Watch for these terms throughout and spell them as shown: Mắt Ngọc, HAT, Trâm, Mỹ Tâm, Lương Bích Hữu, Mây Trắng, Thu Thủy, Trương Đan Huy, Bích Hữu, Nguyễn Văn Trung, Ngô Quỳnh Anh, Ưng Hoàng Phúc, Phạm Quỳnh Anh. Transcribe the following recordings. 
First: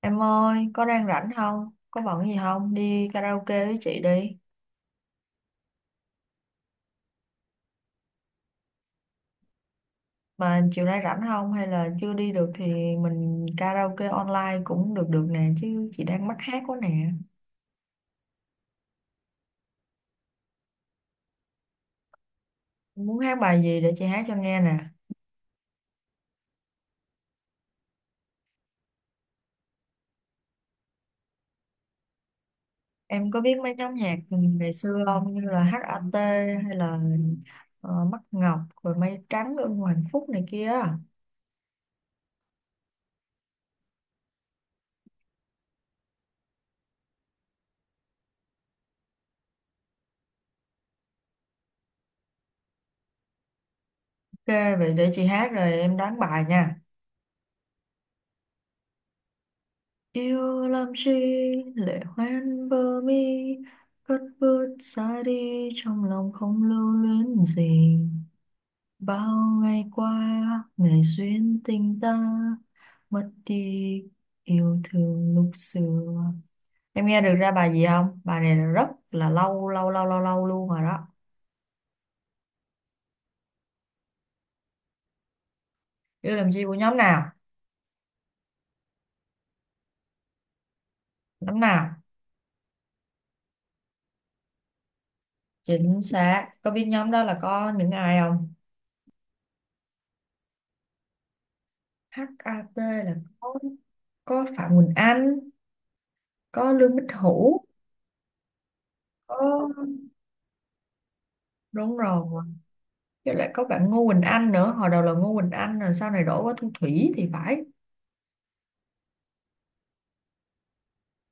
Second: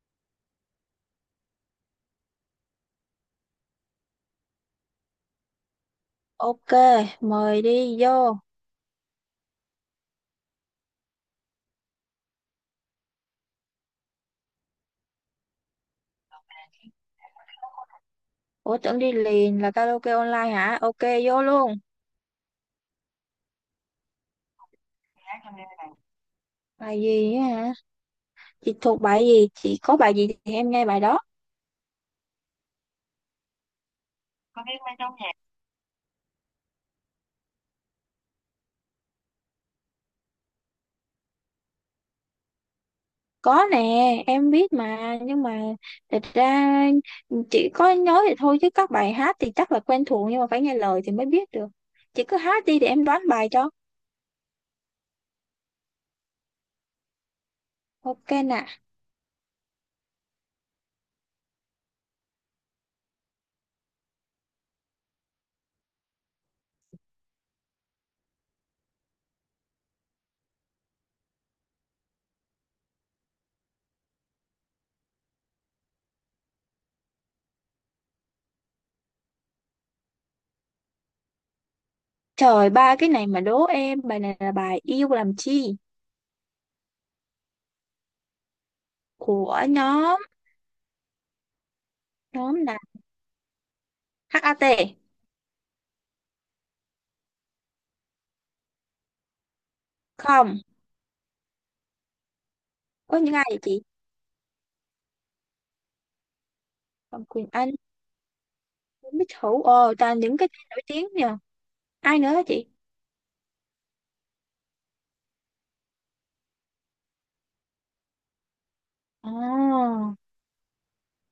Em ơi, có đang rảnh không? Có bận gì không? Đi karaoke với chị đi. Ok, mời đi vô. Mà chiều nay rảnh không? Hay là chưa đi được thì mình karaoke online cũng được được nè. Chứ chị đang mắc hát quá nè. Ủa tưởng đi liền là karaoke online hả? Ok, vô luôn. Muốn hát bài gì để chị hát cho nghe nè. Bài gì á hả? Chị thuộc bài gì? Chị có bài gì thì em nghe bài đó. Em có biết mấy nhóm nhạc Có ngày biết mấy xưa nhóm nhạc. không? Như là HAT hay là Mắt Ngọc, rồi Mây Trắng, Ưng Hoàng Phúc này kia. Ok, Có nè, em biết mà. Nhưng mà thật ra chỉ có nói thì thôi chứ các bài hát thì chắc là quen thuộc nhưng mà phải nghe lời thì mới biết được. Chị cứ hát đi để em đoán bài cho. vậy để chị hát rồi em đoán bài nha. Ok nè. Yêu làm chi, lệ hoen bờ mi, cất bước xa đi, trong lòng không lưu luyến gì, bao ngày qua ngày duyên tình ta mất đi, yêu thương lúc xưa. Em nghe được ra bài gì không? Bài này là rất là lâu lâu lâu lâu lâu luôn rồi đó. Trời, ba cái này mà đố em. Bài này là bài Yêu Làm Chi Yêu làm chi của nhóm nào? của nhóm Nhóm nào? nhóm là HAT. Chính xác. Có biết nhóm đó là có những ai không? Không. Hát HAT là Có những ai có vậy chị? có Phạm Quỳnh Anh, có Lương Bích Phạm Quỳnh Hữu. Anh, Bích Ờ, Hữu, ồ toàn những cái tên nổi tiếng nhờ. đúng Ai nữa hả rồi, chị? với lại có bạn Ngô Quỳnh Anh nữa, hồi đầu là Ngô Quỳnh Anh rồi sau này đổi qua Thu Thủy thì phải. Ồ,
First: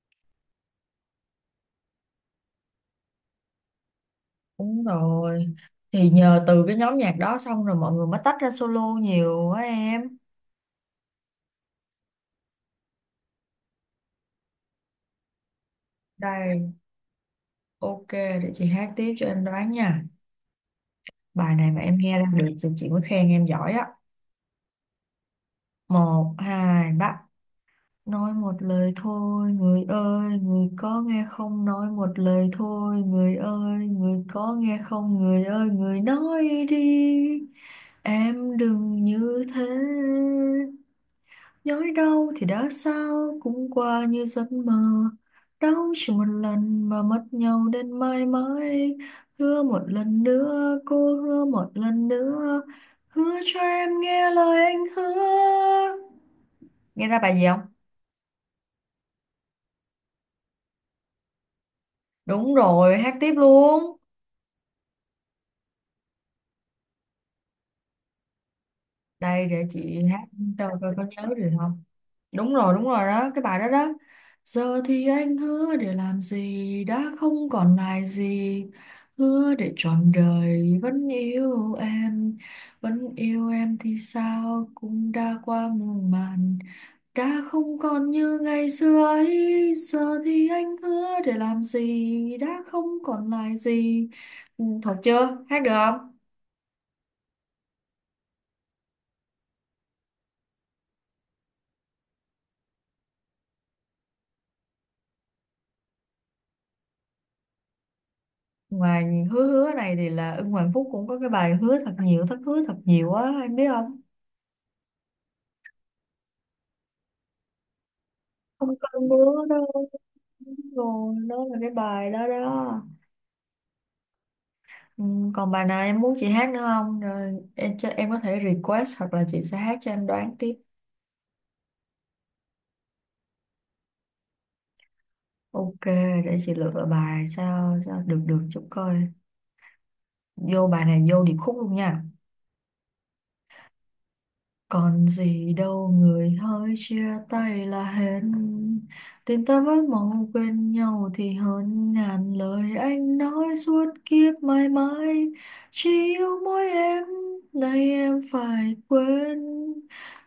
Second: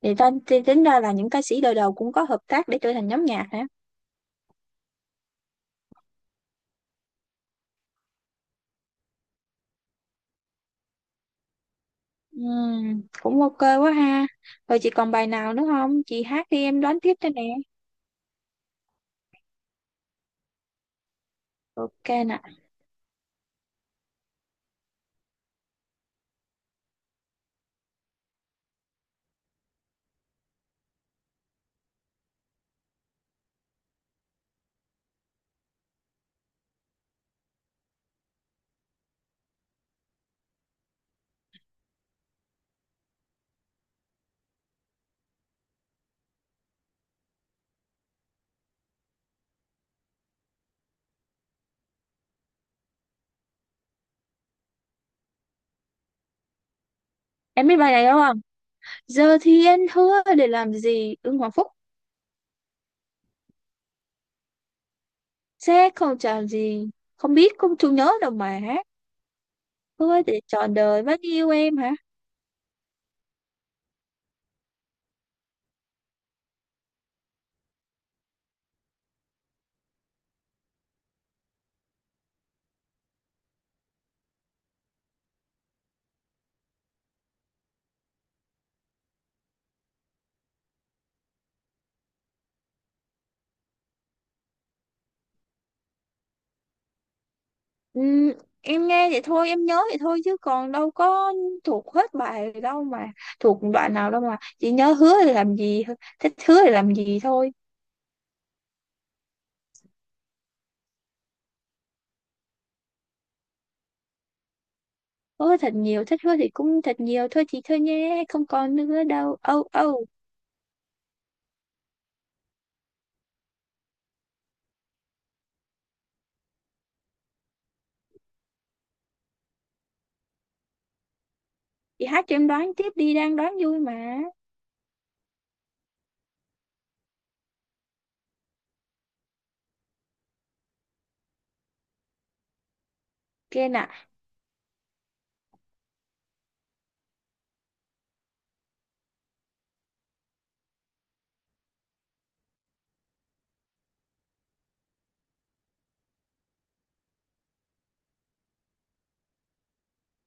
thì tính ra là những ca sĩ đời đầu cũng có hợp tác để trở thành nhóm nhạc hả. Đúng rồi, thì nhờ từ cái nhóm nhạc đó xong rồi mọi người mới tách ra solo nhiều á em. Cũng ok quá ha. Rồi chị còn bài nào nữa không, chị hát đi Đây, em đoán tiếp cho nè. ok, để chị hát tiếp cho em đoán nha. Bài này mà em Ok nghe ra nè. được thì chị mới khen em giỏi á. Một hai ba. Nói một lời thôi, người ơi, người có nghe không? Nói một lời thôi, người ơi, người có nghe không? Người ơi, người nói đi, em đừng như thế. Nhói đau thì đã sao, cũng qua như giấc mơ. Đau chỉ một lần mà mất nhau đến mãi mãi. Hứa một lần nữa, cô hứa một lần nữa. Hứa cho em nghe lời anh hứa. Nghe ra bài gì không? Em biết bài này đúng không? Giờ thì anh hứa để làm gì, Ưng Hoàng Phúc. Đúng rồi, hát tiếp luôn. Sẽ không chọn gì, không biết không chú nhớ đâu mà hát. Đây để chị Hứa hát để cho trọn coi đời có vẫn nhớ yêu gì em không. hả? Đúng rồi đó, cái bài đó đó. Giờ thì anh hứa để làm gì, đã không còn lại gì. Hứa để trọn đời vẫn yêu em. Vẫn yêu em thì sao, cũng đã qua muôn màn. Đã không còn như ngày xưa ấy, giờ thì anh hứa để làm gì, đã không còn lại gì. Ừ, thuộc chưa? Hát được không? Ừ, em nghe vậy thôi em nhớ vậy thôi chứ còn đâu có thuộc hết bài đâu mà, thuộc đoạn nào đâu mà chỉ nhớ hứa thì làm gì, thích hứa thì làm gì thôi. Ngoài hứa hứa này thì là Ưng Hoàng Phúc cũng có cái bài hứa thật nhiều, thất hứa thật nhiều á, em biết không? Hứa thật nhiều, thích hứa thì cũng thật nhiều thôi chị, thôi nhé không Không còn có nữa đâu hứa âu đâu. âu. Đúng rồi, đó là cái bài đó đó. Ừ, còn bài nào em muốn chị hát nữa không? Rồi em, cho, em có thể request hoặc là chị sẽ hát cho em đoán tiếp. Chị hát cho em đoán tiếp đi, đang đoán vui mà. Ok, để chị lựa bài sao sao được được chút coi. Vô bài này vô điệp khúc luôn nha. Kia nè. Còn gì đâu người hỡi, chia tay là hết. Tình ta với mong quên nhau thì hơn ngàn lời anh nói suốt kiếp mãi mãi. Chỉ yêu mỗi em, nay em phải quên.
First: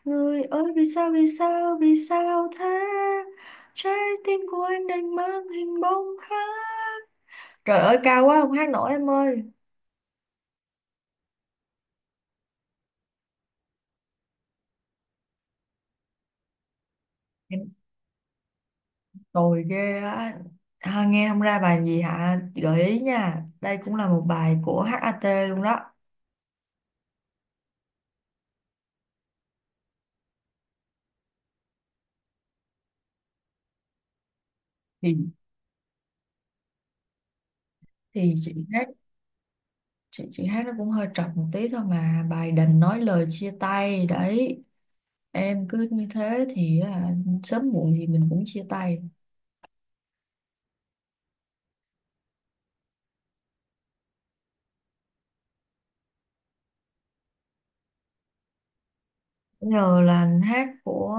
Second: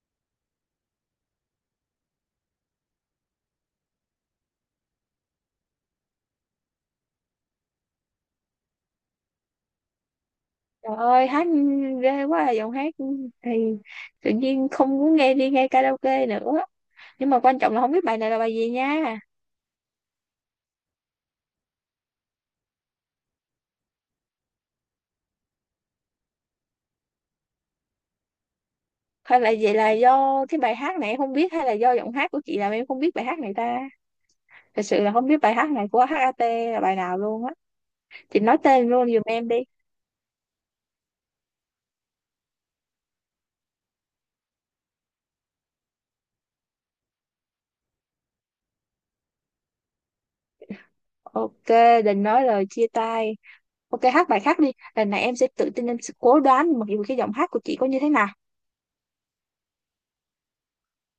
Người ơi vì sao, vì sao, vì sao thế? Trái tim của anh đành mang hình bóng khác. Trời ơi cao quá không hát nổi em ơi. Trời ơi hát ghê quá à, giọng hát thì tự nhiên không muốn nghe đi nghe karaoke nữa, nhưng mà quan trọng là không biết bài này là bài gì nha. Tồi ghê á ha, nghe không ra bài gì hả? Chị gợi ý nha, đây cũng là một bài của HAT luôn đó. Hay là vậy, là do cái bài hát này em không biết hay là do giọng hát của chị làm em không biết bài hát này ta. Thật sự là thì không biết bài hát này của HAT là bài nào luôn á, thì chị chị nói hát, tên luôn giùm em đi. chị hát nó cũng hơi trật một tí thôi, mà bài Đành nói lời chia tay đấy. Em cứ như thế thì sớm muộn gì mình cũng chia tay. Ok, đừng nói lời chia tay. Ok hát bài khác đi, lần này em sẽ tự tin, em sẽ cố đoán mặc dù cái giọng hát của chị có như thế nào. Bây giờ là hát của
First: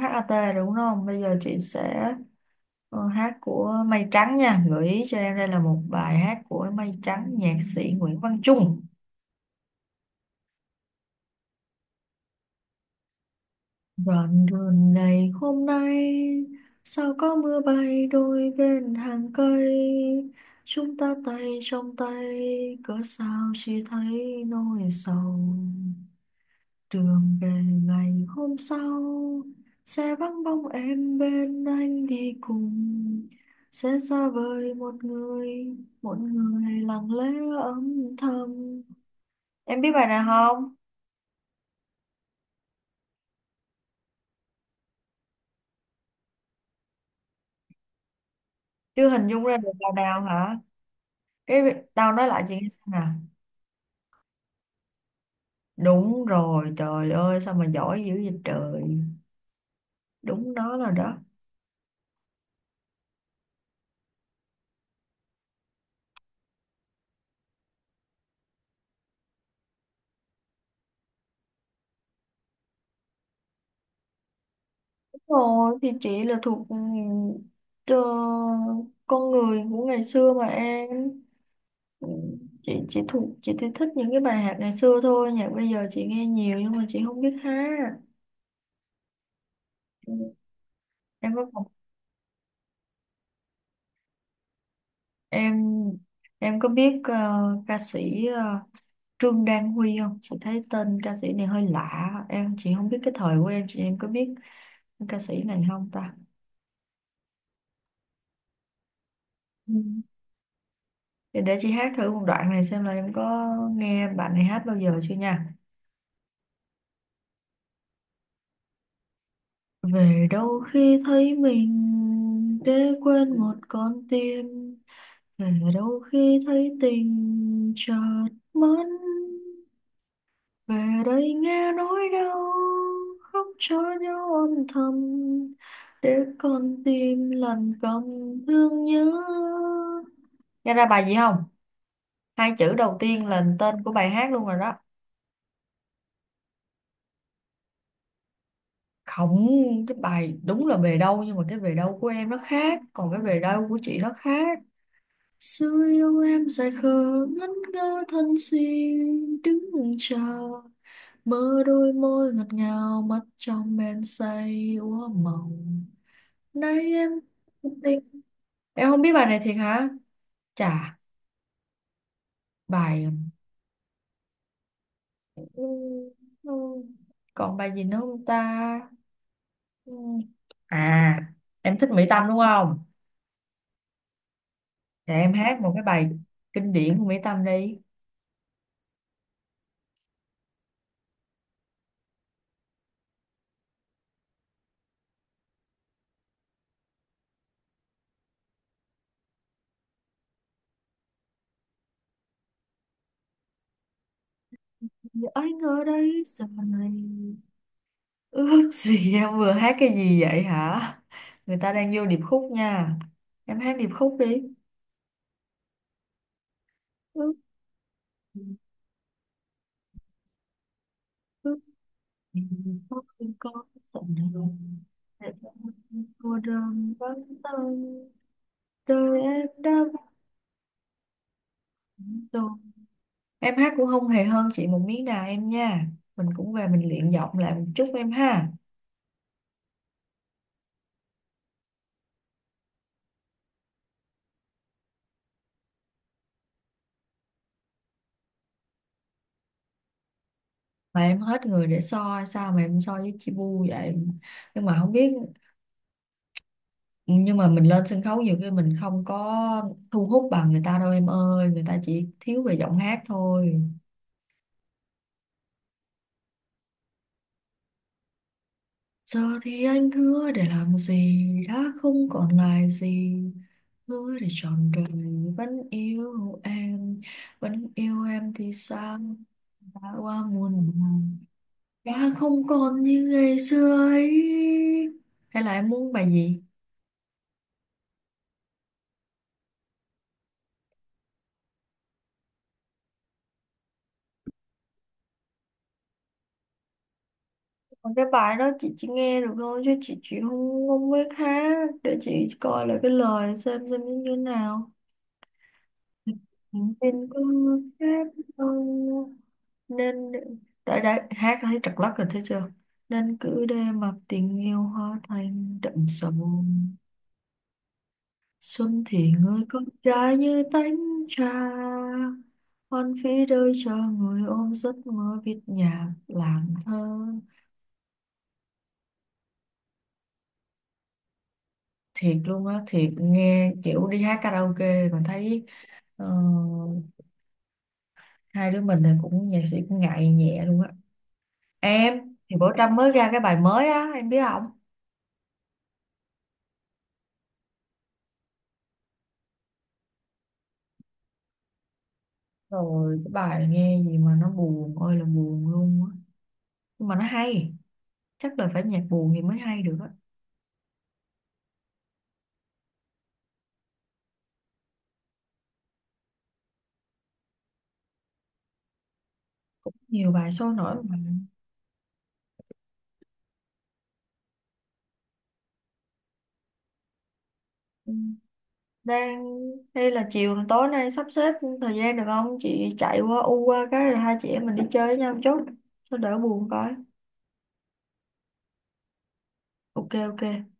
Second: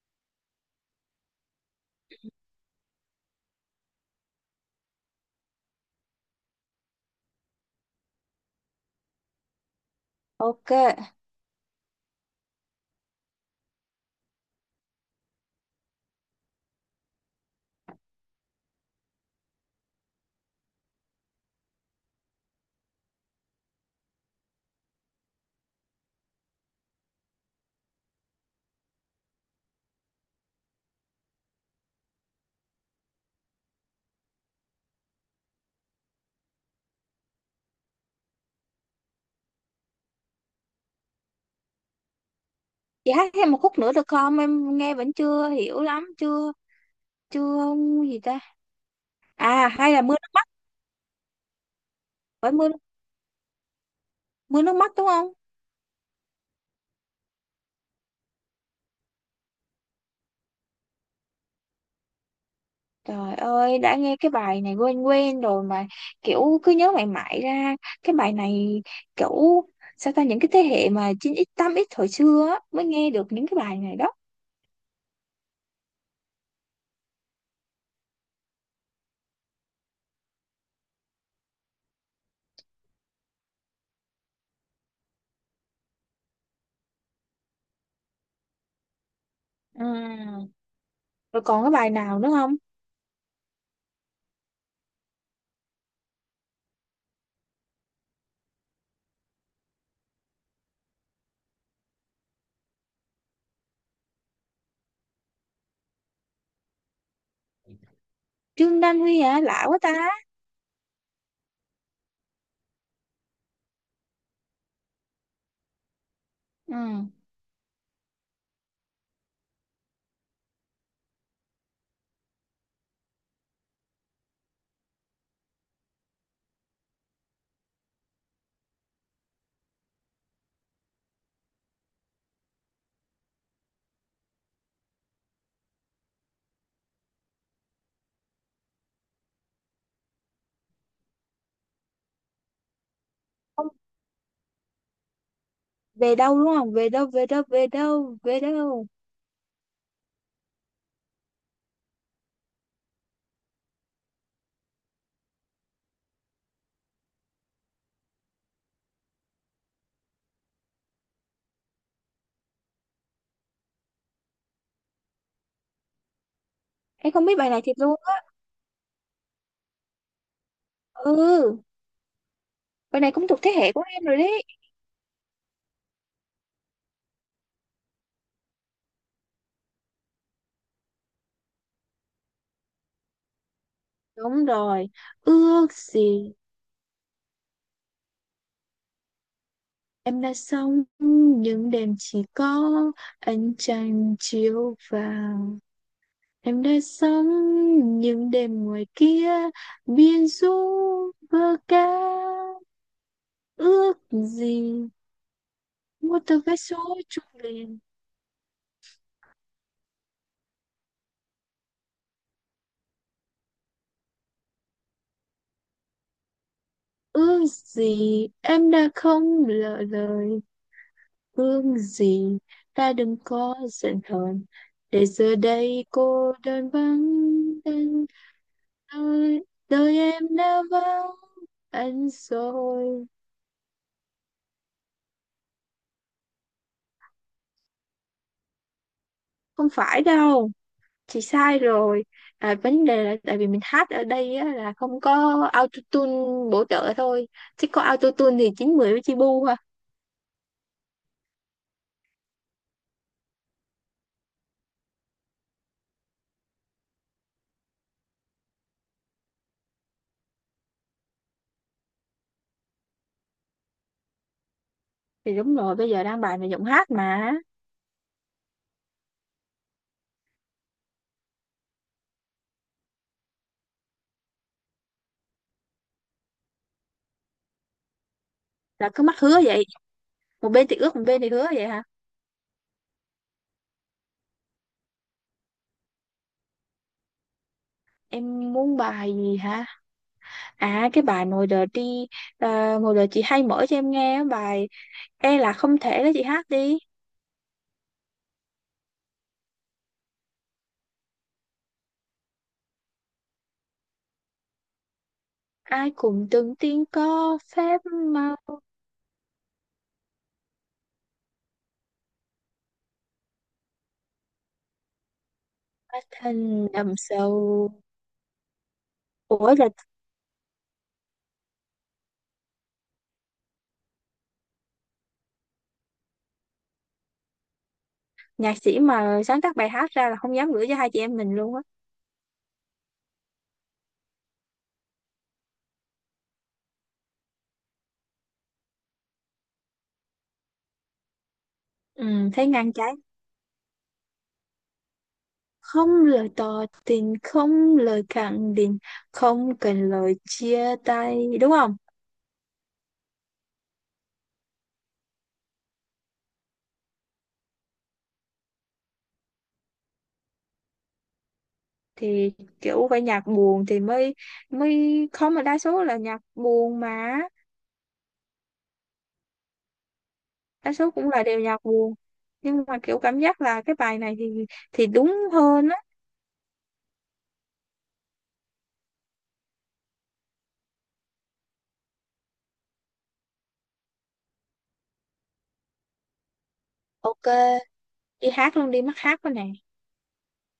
HAT đúng không, bây giờ chị sẽ hát của Mây Trắng nha. Gợi ý cho em, đây là một bài hát của Mây Trắng, nhạc sĩ Nguyễn Văn Trung. Ok Đoạn đường này hôm nay sao có mưa bay, đôi bên hàng cây chúng ta tay trong tay, cớ sao chỉ thấy nỗi sầu. Đường về ngày hôm sau sẽ vắng bóng em bên anh đi cùng, sẽ xa vời một người, một người lặng lẽ âm thầm. Em biết bài này không? chị hát thêm một khúc nữa được không, em nghe vẫn chưa hiểu lắm. Chưa chưa gì ta. Chưa hình dung ra À được bài hay là Mưa nào Nước Mắt? hả? Cái tao nói lại Phải chị Mưa, nghe xem nè. Mưa Nước Mắt đúng không? Đúng rồi, trời ơi sao mà giỏi dữ vậy trời. Đúng đó là đó. Trời ơi, đã nghe cái bài này quen quen rồi mà kiểu cứ nhớ mãi mãi ra cái bài này, kiểu sao ta, những cái thế hệ mà 9x 8x hồi xưa á, mới nghe được những cái bài này đó. Đúng rồi, thì chị là thuộc, ờ, con người của ngày xưa mà em. Ừ, chị thuộc, chị thì thích những cái bài hát ngày xưa thôi, nhạc bây giờ chị nghe nhiều nhưng mà chị không biết hát. Ừ, Ừ, Em rồi có còn học- cái bài nào nữa không? em có biết ca sĩ Trương Đan Huy không? Chị thấy tên ca sĩ này hơi lạ. Em chị không biết, cái thời của em, chị em có biết ca sĩ này không ta? Trương Đan Huy hả? Lạ Ừ. quá ta. Để chị hát thử một đoạn này xem là em có nghe bạn này hát bao giờ chưa nha. Ừ. Về đâu khi thấy mình để quên một con tim. Về đâu khi thấy tình chợt mất. Về đây nghe nỗi đau khóc cho nhau âm thầm. Để con tim lần cầm thương nhớ. Nghe ra bài gì không? Hai chữ đầu tiên là Không, tên của bài hát luôn rồi đó. Về Đâu đúng không? Về đâu, về đâu, về đâu, về đâu. Không, cái bài đúng là Về đâu, nhưng mà cái Về đâu của em nó khác, còn cái Về đâu của chị nó khác. Xưa yêu em say khờ ngẩn ngơ thân xin đứng chờ, mơ đôi môi ngọt ngào mắt trong men say úa mộng, nay em Em không biết bài này thiệt tình. luôn á. Em không biết bài này thiệt hả? Chà, Ừ, bài bài. này cũng thuộc thế hệ của em rồi đấy. Ừ, ừ. Còn bài gì nữa không ta? Ừ. À, em thích Mỹ Tâm đúng không? Đúng rồi. Để em hát một Ước cái bài gì kinh điển của Mỹ Tâm đi. em đã sống những đêm chỉ có ánh trăng chiếu vào. Em đã sống những đêm ngoài kia biên du vơ ca. Ước gì Giờ anh ở một đây tờ giờ vé này. số trùng liền. Ước gì em vừa hát cái gì vậy hả? Người ta đang vô điệp khúc nha. Em hát điệp khúc đi. Ước Ước gì gì, em đã không lỡ lời. ước Ước gì gì ta có, đừng không có có giận giờ hờn. này Để giờ để đây em cô cô đơn đơn vắng vắng tên, tay, đời đời, em đã đời vắng em đã vắng anh rồi. rồi. Em hát cũng không hề hơn chị một miếng nào em nha. Mình cũng về mình luyện giọng lại một chút em ha. Không phải đâu chị, sai rồi. À, vấn đề là tại vì mình hát ở đây á, là không có autotune bổ trợ thôi, chứ có autotune thì chín mười với chi bu ha. Mà em hết người để so sao mà em so với chị Bu vậy? Nhưng mà không biết, nhưng mà mình lên sân khấu nhiều khi mình không có thu hút bằng người ta đâu em ơi, người ta chỉ thiếu về giọng hát thôi. Thì đúng rồi, bây giờ đang bài về giọng hát mà. Giờ thì anh hứa để làm gì, đã không còn lại gì. Hứa để trọn đời vẫn yêu em, vẫn yêu em thì Là sao, cứ mắc hứa vậy, đã qua một bên muôn thì ước một màng, bên thì hứa vậy hả. đã không còn như ngày xưa ấy. Hay là em muốn bài gì? Em muốn bài gì hả? À cái bài Ngồi Đợi đi. À, Ngồi Đợi chị hay mở cho em nghe á, bài e là không thể đó, chị hát đi. Còn cái bài đó chị chỉ nghe được thôi chứ chị không không biết hát, để chị coi lại cái lời xem nó như thế nào. Ai cũng từng Ừ, tiên nên có có phép hát màu, ờ, nên đã hát thấy trật lắc rồi thấy chưa. Nên cứ để mặc tình yêu hoa thành đậm hóa sầu, thành đầm sầu. xuân thì người Ủa con là gái như tánh trà, hoan phí đời chờ người ôm giấc mơ viết nhạc làng thơ. nhạc sĩ mà sáng tác bài hát ra là không dám gửi cho hai chị em mình luôn á. Thiệt luôn á, thiệt, nghe kiểu đi hát karaoke mà thấy ờ, hai đứa mình thì cũng nhạc sĩ cũng ngại nhẹ luôn á. Ừ, Em thì thấy bữa ngang Trâm mới trái, ra cái bài mới á em biết không? không lời tỏ tình, không lời khẳng định, không cần lời chia tay đúng không. Rồi cái bài nghe gì mà nó buồn ơi là buồn luôn á, nhưng mà nó hay. Chắc là phải nhạc buồn thì mới hay được á, thì Kiểu phải nhạc buồn thì mới mới không, mà đa số là nhạc buồn mà. nhiều bài sôi Đa nổi số mà. cũng là đều nhạc buồn, nhưng mà kiểu cảm giác là cái bài này thì đúng hơn á. Ừ. Đang, hay là chiều tối nay sắp xếp thời gian được không, chị chạy qua u qua cái rồi hai chị em mình đi chơi với nhau một chút cho đỡ buồn coi. Ok đi hát luôn đi, mắc hát quá nè. Ok, ok.